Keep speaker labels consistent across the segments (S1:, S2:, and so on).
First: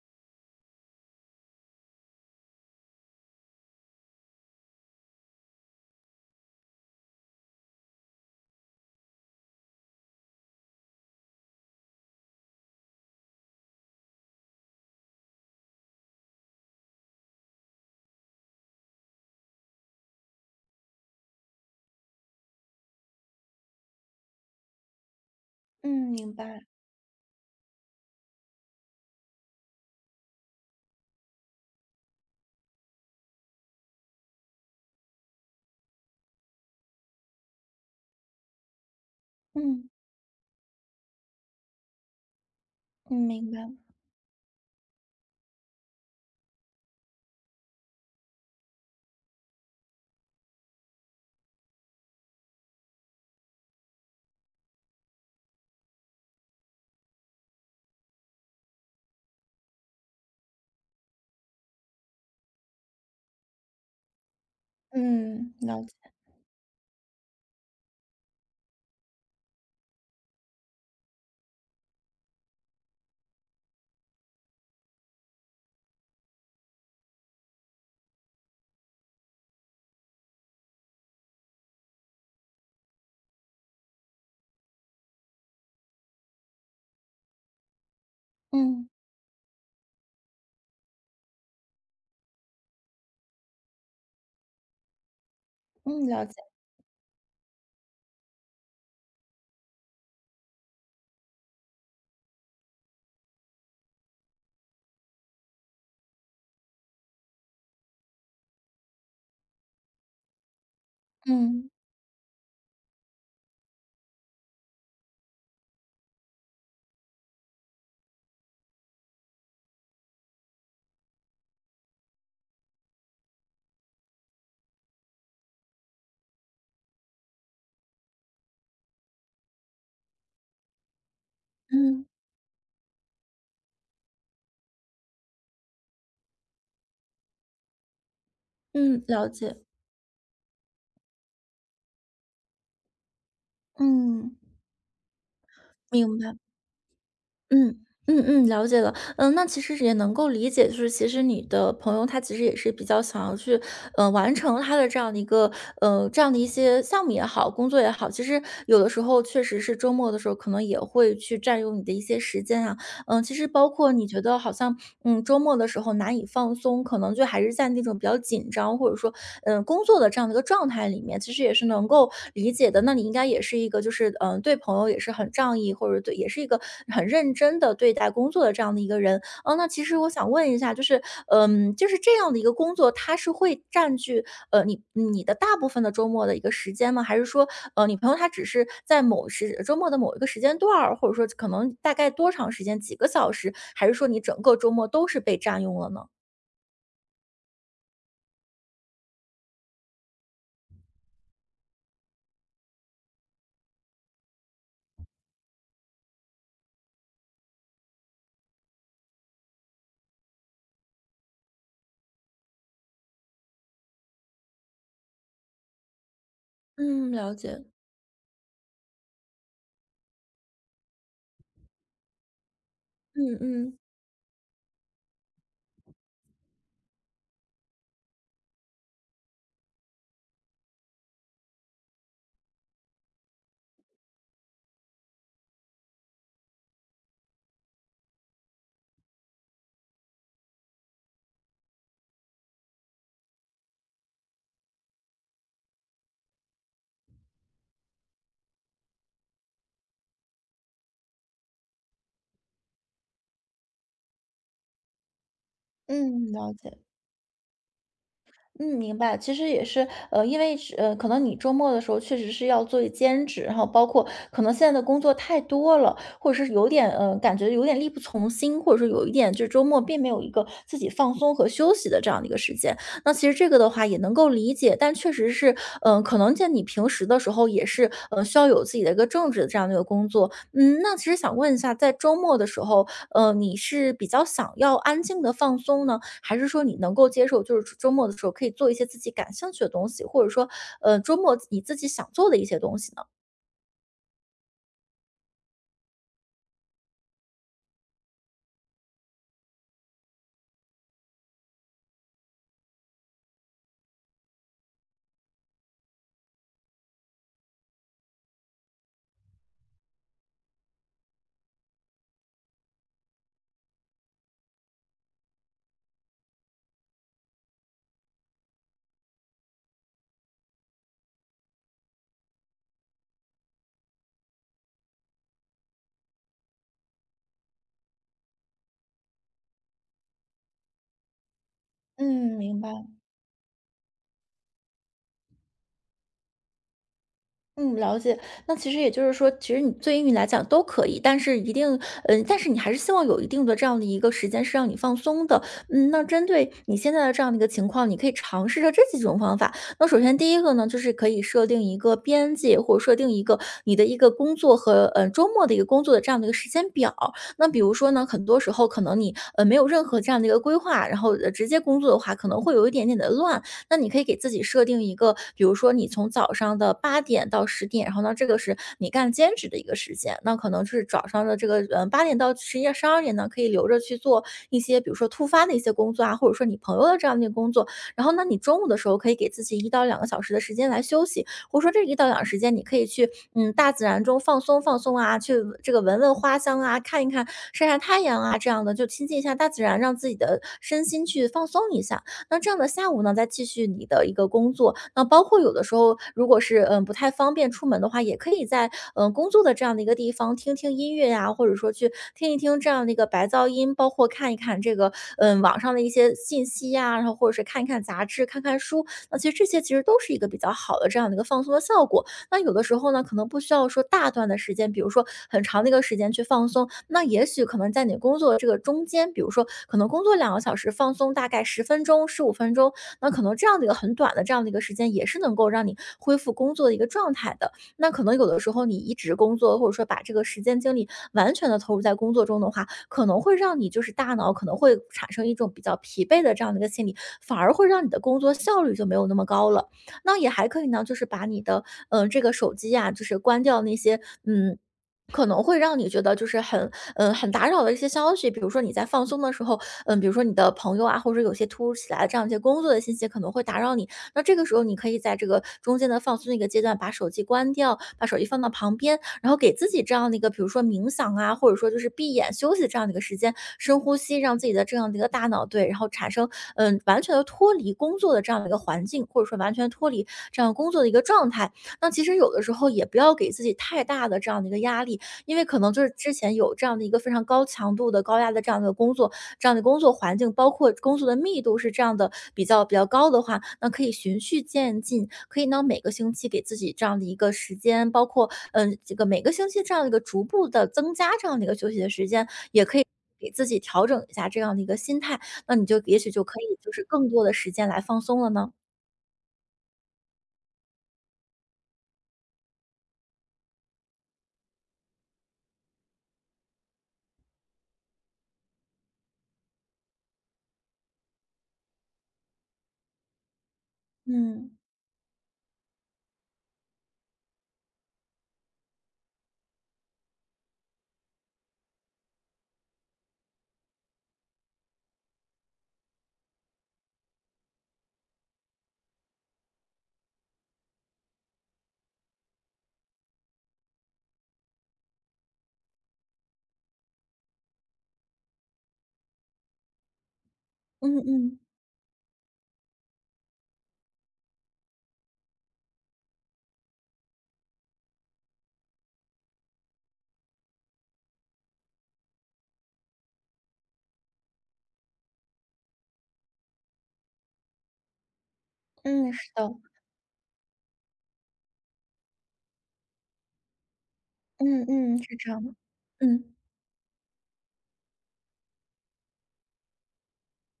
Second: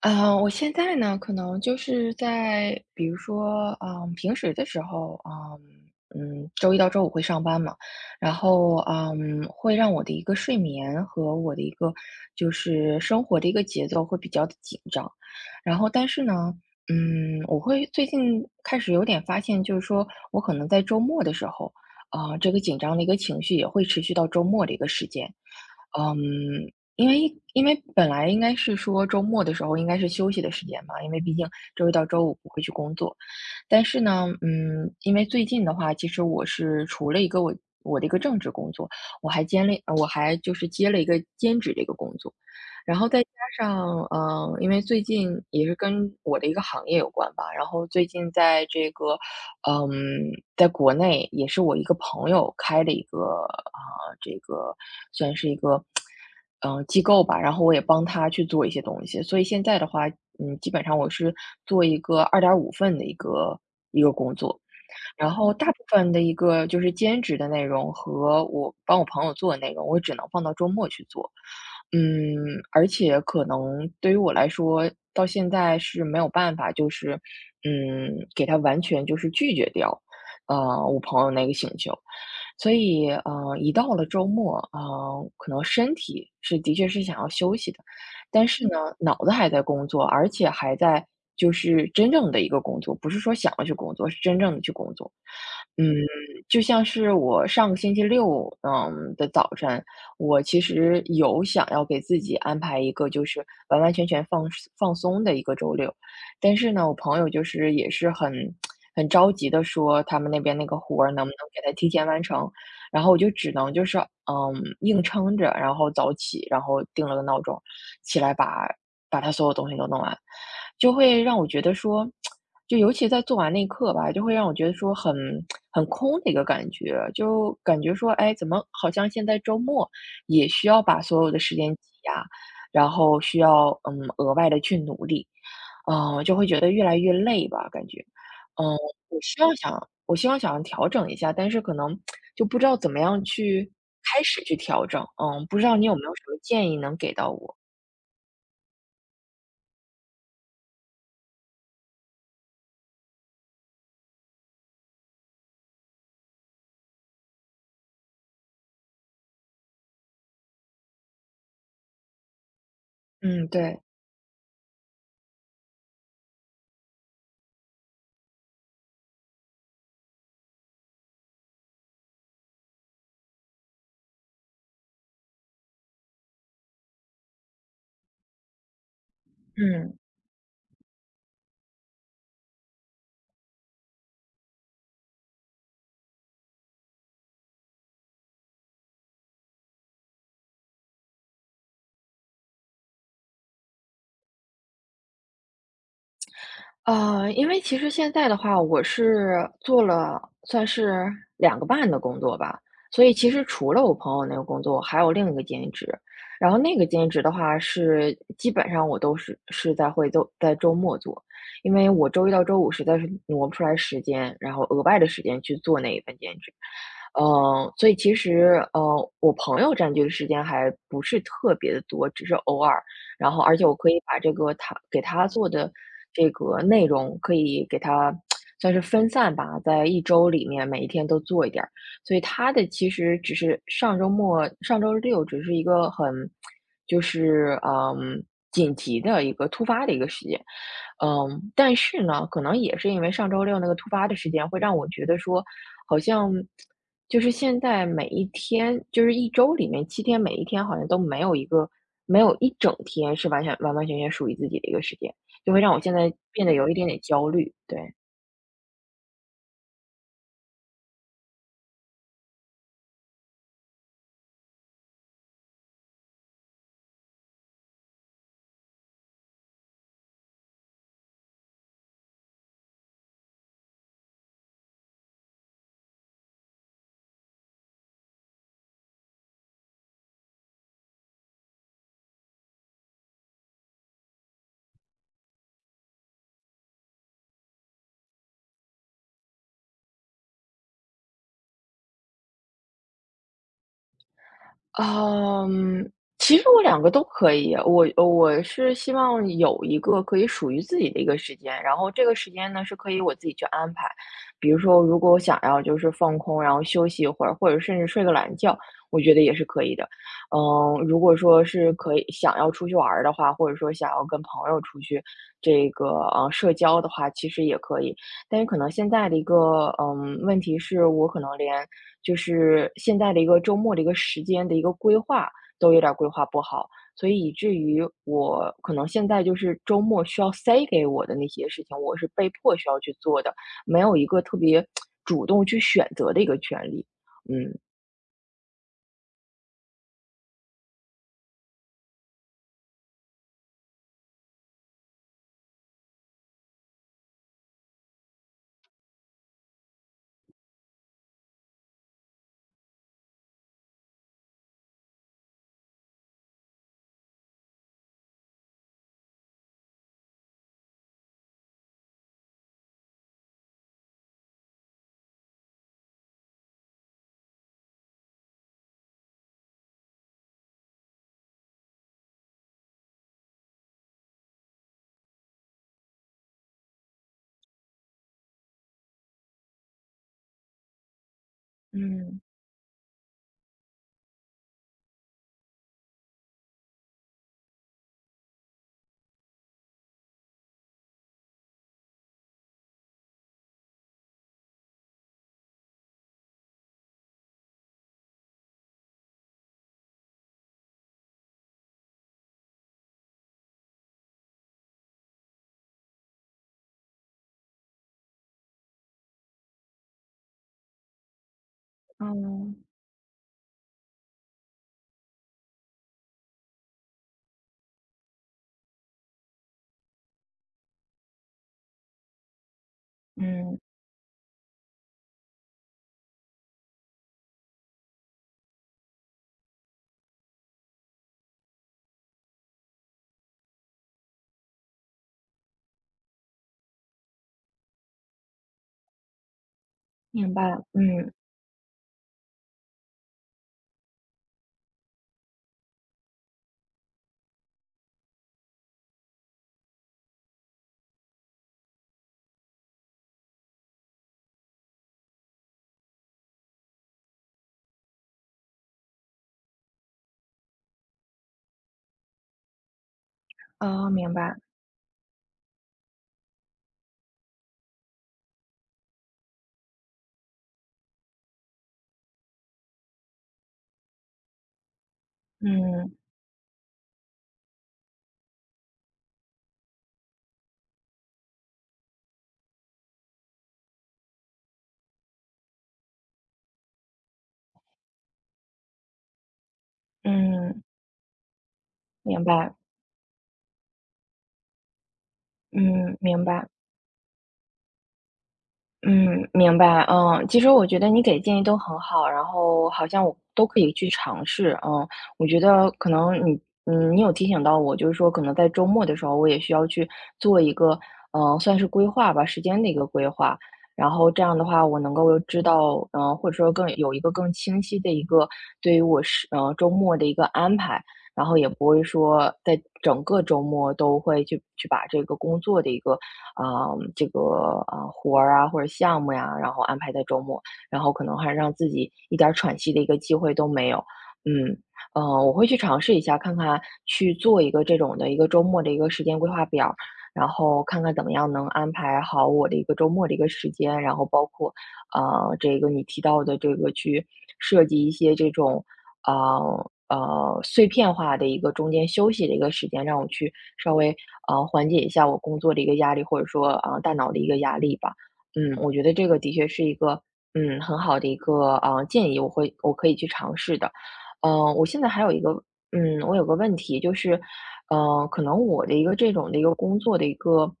S1: 我现在呢，可能就是在比如说，平时的时候，周一到周五会上班嘛，然后会让我的一个睡眠和我的一个就是生活的一个节奏会比较的紧张，然后但是呢，我会最近开始有点发现，就是说我可能在周末的时候，这个紧张的一个情绪也会持续到周末的一个时间。
S2: 嗯，
S1: 嗯，
S2: 明白，
S1: 因为因为本来应该是说周末的时候应该是休息的时间嘛，因为毕竟周一到周五不会去工作。但是呢，因为最近的话，其实我是除了一个我的一个正职工作，我还兼了，
S2: 嗯，
S1: 我还就是接了一个兼职的一个工作。然后
S2: 嗯，
S1: 再加
S2: 明白，
S1: 上，因为最近也是跟我的一个行业有关吧，然后最近在这个，嗯，在国内也是我一个朋友开的一个，啊、这个算是一个，机构吧，然后我也帮他去做一些东西，所以现在的话，基本上我是做一个2.5份的一个工作，然后
S2: 嗯，
S1: 大部
S2: 了解，
S1: 分的一个就是兼职的内容和我帮我朋友做的内容，我只能放到周末去做。嗯，而且可能对于我来说，到现在是没有办法，就是给他完全就是拒绝掉，呃，我朋友那个请求。所以，一到了周末，可能身体是的确是想要休息的，但是
S2: 嗯，
S1: 呢，脑子还在工作，而且还在就是真正的一个工作，不是说想要去工作，是真正的去工作。嗯嗯。
S2: 嗯，了解，
S1: 就像是我上个星期六，的早晨，我其实有想要给自己安排一个就是完完全全放松的一个周六。但是呢，我朋友就是也是很着急的说，他们那边那个活儿能不能给
S2: 嗯，
S1: 他提前完成，然后我就只能就是，硬撑着，然后早起，然后定了个闹钟，起来把他所有东西都弄完，就会让我觉得说，就尤其在做完那一刻吧，就会让我觉得说很空的一个感觉，就感觉说，哎，怎么好像现在周末也需要把所有的时间挤
S2: 嗯，
S1: 压，然后需要额外的去努力。就会觉得越来越累吧，感觉。嗯，
S2: 嗯，
S1: 我
S2: 了
S1: 希望
S2: 解，
S1: 想我希望想调整一下，但是可能就不知道怎么样去开
S2: 嗯，
S1: 始去调整，不知道你有没有
S2: 明
S1: 什
S2: 白，
S1: 么建议能给到我？
S2: 嗯。嗯嗯，了解了。嗯，那其实也能够理解，就是其实你的朋友他其实也是比较想要去，完成他的这样的一个，这样的一些项目也好，工作也好。其实有的时候确实是周末的时候，可能也会去占用你的一些时间啊。嗯，其实
S1: 嗯，
S2: 包
S1: 对，
S2: 括你觉得好像，周末的时候难以放松，可能就还是在那种比较紧张，或者说，工作的这样的一个状态里面，其实也是能够理解的。那你应该也是一个，就是，对朋友也是很仗义，或者对，也是一个很认真的对待工作的这样的一个人。嗯，那其实
S1: 嗯。
S2: 我想问一下，就是这样的一个工作，它是会占据，你的大部分的周末的一个时间吗？还是说，你朋友他只是在某时周末的某一个时间段儿，或者说可能大概多长时间，几个小时，还是说你整个周末都是被占用了呢？
S1: 因为其实现在的话，我是做了算是2个半的工作吧，所以其实除了我朋友那个工作，我还有另一个兼职。然后那个兼职的话是基本上我都是在在周末做，因为我周一到周五实在是挪不出来时间，然后额外的时间去做那一份兼职。
S2: 嗯，了解。
S1: 所以其实，我朋友占据的时间还不是特别的多，只是偶尔然
S2: 嗯
S1: 后而且我
S2: 嗯。
S1: 可以把这个他给他做的这个内容可以给他算是分散吧，在一周里面每一天都做一点儿。所以他的其实只是上周末、上周六只是一个很就是紧急的一个突发的一个事件，但是呢，可能也是因为上周六那个突发的事件，会让我觉得说，好像就是现在每一天，就是一周里面7天，每一天好像都没有一个，没有一整天是完全完完全全属于自己的一个时间，就会让我现在
S2: 嗯，
S1: 变
S2: 了
S1: 得有一
S2: 解。
S1: 点点焦虑。对，
S2: 嗯，明白。其实也是，因为是可能你周末的时候确实是要做兼职，然后包括可能现在的工作太多了，或者是有点感觉有点力不从心，或者说有一点就是周末并没有一个自己放松和休息的这样的一个时间。那其实这个的话也能够理解，但确实是，可能在你平时的时候也是，需要有自己的一个正职的这样的一个工作。嗯，那其实想问一下，在周末的时候，你是比较想要安静的放松呢？还是说你能够接受，就是周末的时候可以做一些自己感兴趣的东西，或者说，周末你自己想做的一些东西呢？
S1: 嗯，其实我两个都可以，我是希望有一个可以属于自己的一个时间，然后这个时间呢是可以我自己去安排。比如说，如果我想要就是放空，然后休息一会儿，或者甚至睡个懒觉，我觉得也是可以的。如果说是可以想要出去玩儿的话，或者说想要跟朋友出去这个社交的话，其实也可以。但是可能现在的一个问题是我可能连就是现在的一个周末的一个时间的一个规划都有点儿规划不好，所以以至于我可能现在就是周末需要塞给我的那些事情，我是被
S2: 嗯，
S1: 迫
S2: 明
S1: 需要
S2: 白。
S1: 去做的，没有一个特别主动去选择的一个权利。嗯。
S2: 嗯，了解。那其实也就是说，其实你对于你来讲都可以，但是一定，但是你还是希望有一定的这样的一个时间是让你放松的。嗯，那针对你现在的这样的一个情况，你可以尝试着这几种方法。那首先第一个呢，就是可以设定一个边界，或者设定一个你的一个工作和周末的一个工作的这样的一个时间表。那比如说呢，很多时候可能你没有任何这样的一个规划，然后直接工作的话，可能会有一点点的乱。那你可以给自己设定一个，比如说你从早上的8点到10点，然后呢，这个是你干兼职的一个时间，那可能是早上的这个8点到11、12点呢，可以留着去做一些，比如说突发的一些工作啊，或者说你朋友的这样的一个工作。然后呢，你中午的时候可以给自己1到2个小时的时间来休息，或者说这一到
S1: 嗯，
S2: 两时间你可以去大自然中放松放松啊，去这个闻闻花香啊，看一看晒晒太阳啊，这样的就亲近一下大自然，让自己的身心去放松一下。那这样的下午呢，再继续你的一个工作。那包括有的时候，如果是不太方便出门的话，也可以在工作的这样的一个地方听听音乐呀、或者说去听一听这样的一个白噪音，包括看一看这个网上的一些信息呀、然后或者是看一看杂志、看看书。那其实这些其实都是一个比较好的这样的一个放松的效果。那有
S1: 嗯
S2: 的时候呢，可能不需要说大段的时间，比如说很长的一个时间去放松，那也许可能在你工作这个中间，比如说可能工作两个小时，放松大概10分钟、15分钟，那可能这样
S1: 嗯，
S2: 的一个很短的这样的一个时间，也是能够让你恢复工作的一个状态的。那可能有的时候你一直工作，或者说把这个时间精力完全的投入在工作中的话，可能会让你就是大脑可能会产生一种比较疲惫的这样的一个心理，反而会让你的工作效率就没有那么高了。那也
S1: 明
S2: 还
S1: 白，
S2: 可以呢，就是
S1: 嗯，
S2: 把你的，这个手机呀，就是关掉那些，可能会让你觉得就是很打扰的一些消息，比如说你在放松的时候，比如说你的朋友啊，或者有些突如其来的这样一些工作的信息可能会打扰你。那这个时候你可以在这个中间的放松的一个阶段，把手机关掉，把手机放到旁边，然后给自己这样的一个，比如说冥想啊，或者说就是闭眼休息这样的一个时间，深
S1: 哦，
S2: 呼
S1: 明
S2: 吸，
S1: 白，
S2: 让自己的这样的一个大脑对，然后产生完全的脱离工作的这样的一个环境，或者说完全脱离这样工作的一个状态。那其实有的时候也不要给自己太大的这样的一个压力，因为可能就是
S1: 嗯，
S2: 之前有这样的一个非常高强度的、高压的这样的工作这样的工作环境，包括工作的密度是这样的比较高的话，那可以循序渐进，可以呢每个星期给自己这样的一个时间，包括这个每个星期这样的一个逐步
S1: 嗯，
S2: 的增加这样的一个休息的时
S1: 明
S2: 间，
S1: 白，
S2: 也可以。给自己调整一下这样的一个心态，那你就也
S1: 嗯，
S2: 许就
S1: 明
S2: 可
S1: 白。
S2: 以就是更多的时间来放松了呢。
S1: 嗯，明白，其实我觉得你给的建议都很好，然后好像我都可以去尝试，我觉得可能你，你有提醒到我，就是说可能在周末的时候，我也需要去做一个，算是规划吧，时间的一个规划，然后这样的
S2: 嗯
S1: 话，我能够知道，或者说更有一个更清晰的一个对于我是，周末的一个安排，然后也不会说在整个周末都会去把这个工作的一个这个活儿啊或者项目呀，然后安排在周末，然后可能还让自己一点儿喘息的一个机会都没有。嗯，我会去尝试一下，看看去做一个这种的一个周末的一个时间规划表，然后看看
S2: 嗯
S1: 怎么样
S2: 嗯
S1: 能安排好我的一个周末的一个时间，然后包括这个你提到的这个去设计一些这种碎片化的一个中间休息的一个时间，让我去稍微缓解一下我工作的一个压力，或者说大脑的一个压力吧。我觉得这
S2: 嗯，
S1: 个
S2: 是
S1: 的确
S2: 的，
S1: 是一个很好的一个建议，我可以去尝试的。
S2: 嗯
S1: 我现在
S2: 嗯，
S1: 还有
S2: 是
S1: 一
S2: 这
S1: 个
S2: 样的，
S1: 嗯，我有
S2: 嗯。
S1: 个问题就是，可能我的一个这种的一个工作的一个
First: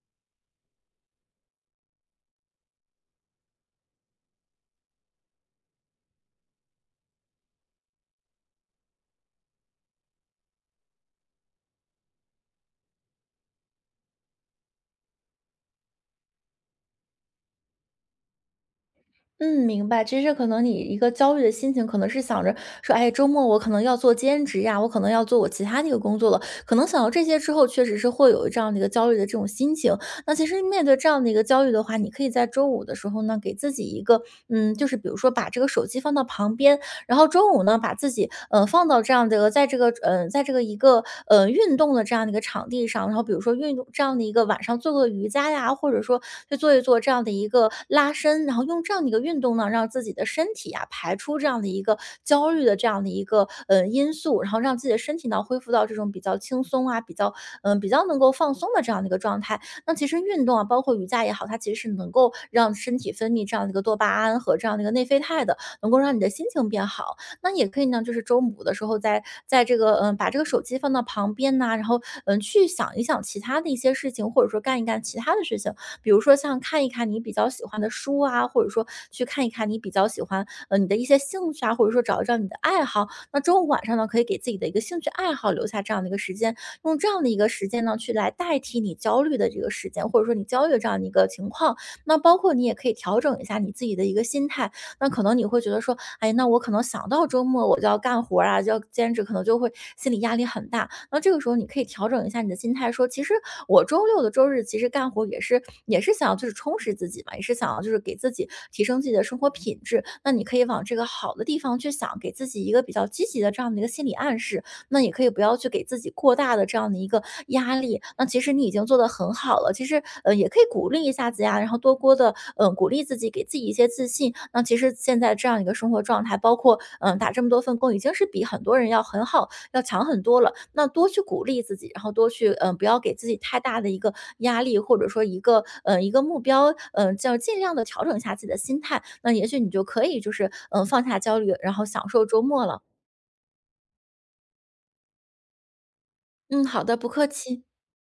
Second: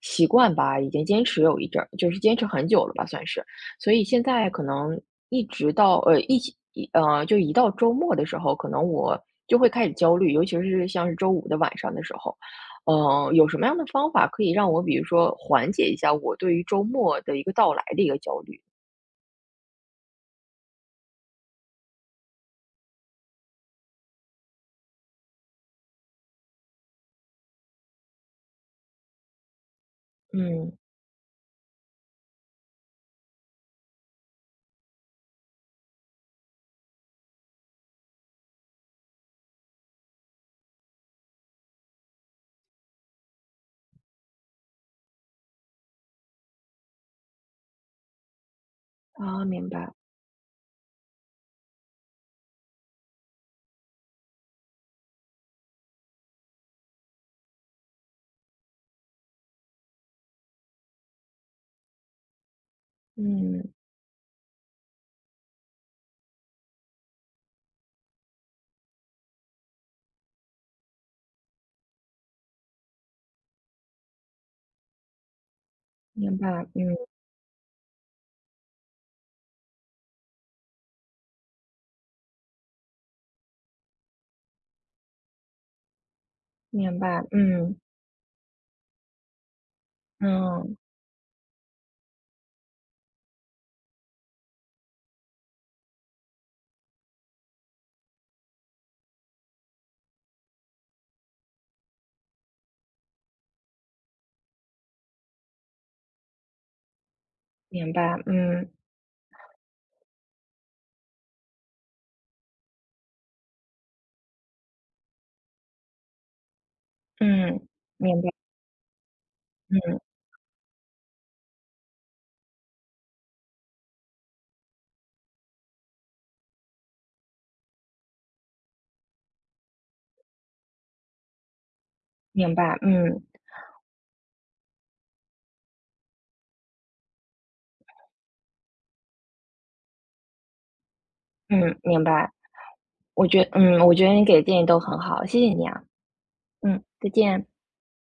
S1: 习惯吧，已经坚持有一阵儿，就是坚持很久了吧，算是。所以现在可能一直到呃一起一呃，就一到周末的时候，可能我就会开始焦虑，尤其是像是周五的晚上的时候，有什么样的方法可以让我比如说缓解一下我对于周末的一个到来的一个焦虑？
S2: 嗯，明白。其实可能你一个焦虑的心情，可能是想着说，哎，周末我可能要做兼职呀，我可能要做我其他的一个工作了。可能想到这些之后，确实是会有这样的一个焦虑的这种心情。那其实
S1: 嗯，
S2: 面对这样的一个焦虑的话，你可以在周五的时候呢，给自己一个，就是比如说把这个手机放到旁边，然后中午呢，把自己放到这样的一个在这个一个运动的这样的一个场地上，然后比如说运动这样的一个晚上做个瑜伽呀，或者说去做一做这样的一个拉伸，然后用这样的一个运
S1: 啊，
S2: 动呢，
S1: 明
S2: 让
S1: 白，
S2: 自己的身体啊排出这样的一个焦虑的这样的一个因素，然后让自己的身体呢恢复到这种比较轻松啊，比较能够放松的这样的一个状态。那其实运动啊，包括瑜伽也好，它其实是能够让身体分泌这样的一
S1: 嗯，
S2: 个多巴胺和这样的一个内啡肽的，能够让你的心情变好。那也可以呢，就是周五的时候在这个把这个手机放到旁边呐，然后去想一想其他的一些事情，或者说干一干其他的事情，比如说
S1: 明
S2: 像
S1: 白，
S2: 看一
S1: 嗯，
S2: 看你比较喜欢的书啊，或者说去看一看你比较喜欢你的一些兴趣啊，或者说找一找你的爱好。那周五晚上呢，可以给自己的一个兴趣爱好留下这样的一个时间，
S1: 明
S2: 用这样
S1: 白，
S2: 的一个时
S1: 嗯，
S2: 间呢，去来代替你焦虑的这个时间，或者说你焦虑
S1: 嗯，
S2: 的这样的一个情况。那包括你也可以调整一下你自己的一个心态。那可能你会觉得说，哎，那我可能想到周末我就要干活儿啊，就要兼职，可能就会心理压力很大。那这个时候你可以调整一下你的心态，说其实我周六的周日其实干活也是想要就是充实自己嘛，也是想要就
S1: 明
S2: 是给
S1: 白，
S2: 自己
S1: 嗯，
S2: 提升自己的生活品质。那你可以往这个好的地方去想，给自己一个比较积极的这样的一个心理暗示。那也可以不要去给自己过大的这样的一个
S1: 嗯，
S2: 压力。
S1: 明
S2: 那
S1: 白，
S2: 其实你已经做得很好了，其
S1: 嗯，
S2: 实也可以鼓励一下自己啊，然后多多的鼓励自己，给自己一些自信。那其实现在这样一个生活状态，包括打这么多份工，已经是比很多人要很好，要强很多了。那多去鼓励自己，然后多去
S1: 明白，
S2: 不要给
S1: 嗯，
S2: 自己太大的一个压力，或者说一个一个目标，叫尽量的调整一下自己的心态。那也许你就可以就是放下焦虑，然
S1: 嗯，
S2: 后
S1: 明
S2: 享受
S1: 白。
S2: 周末了。
S1: 我觉得你给的建议都很好，谢谢你啊，
S2: 嗯，好的，不
S1: 再
S2: 客
S1: 见。
S2: 气。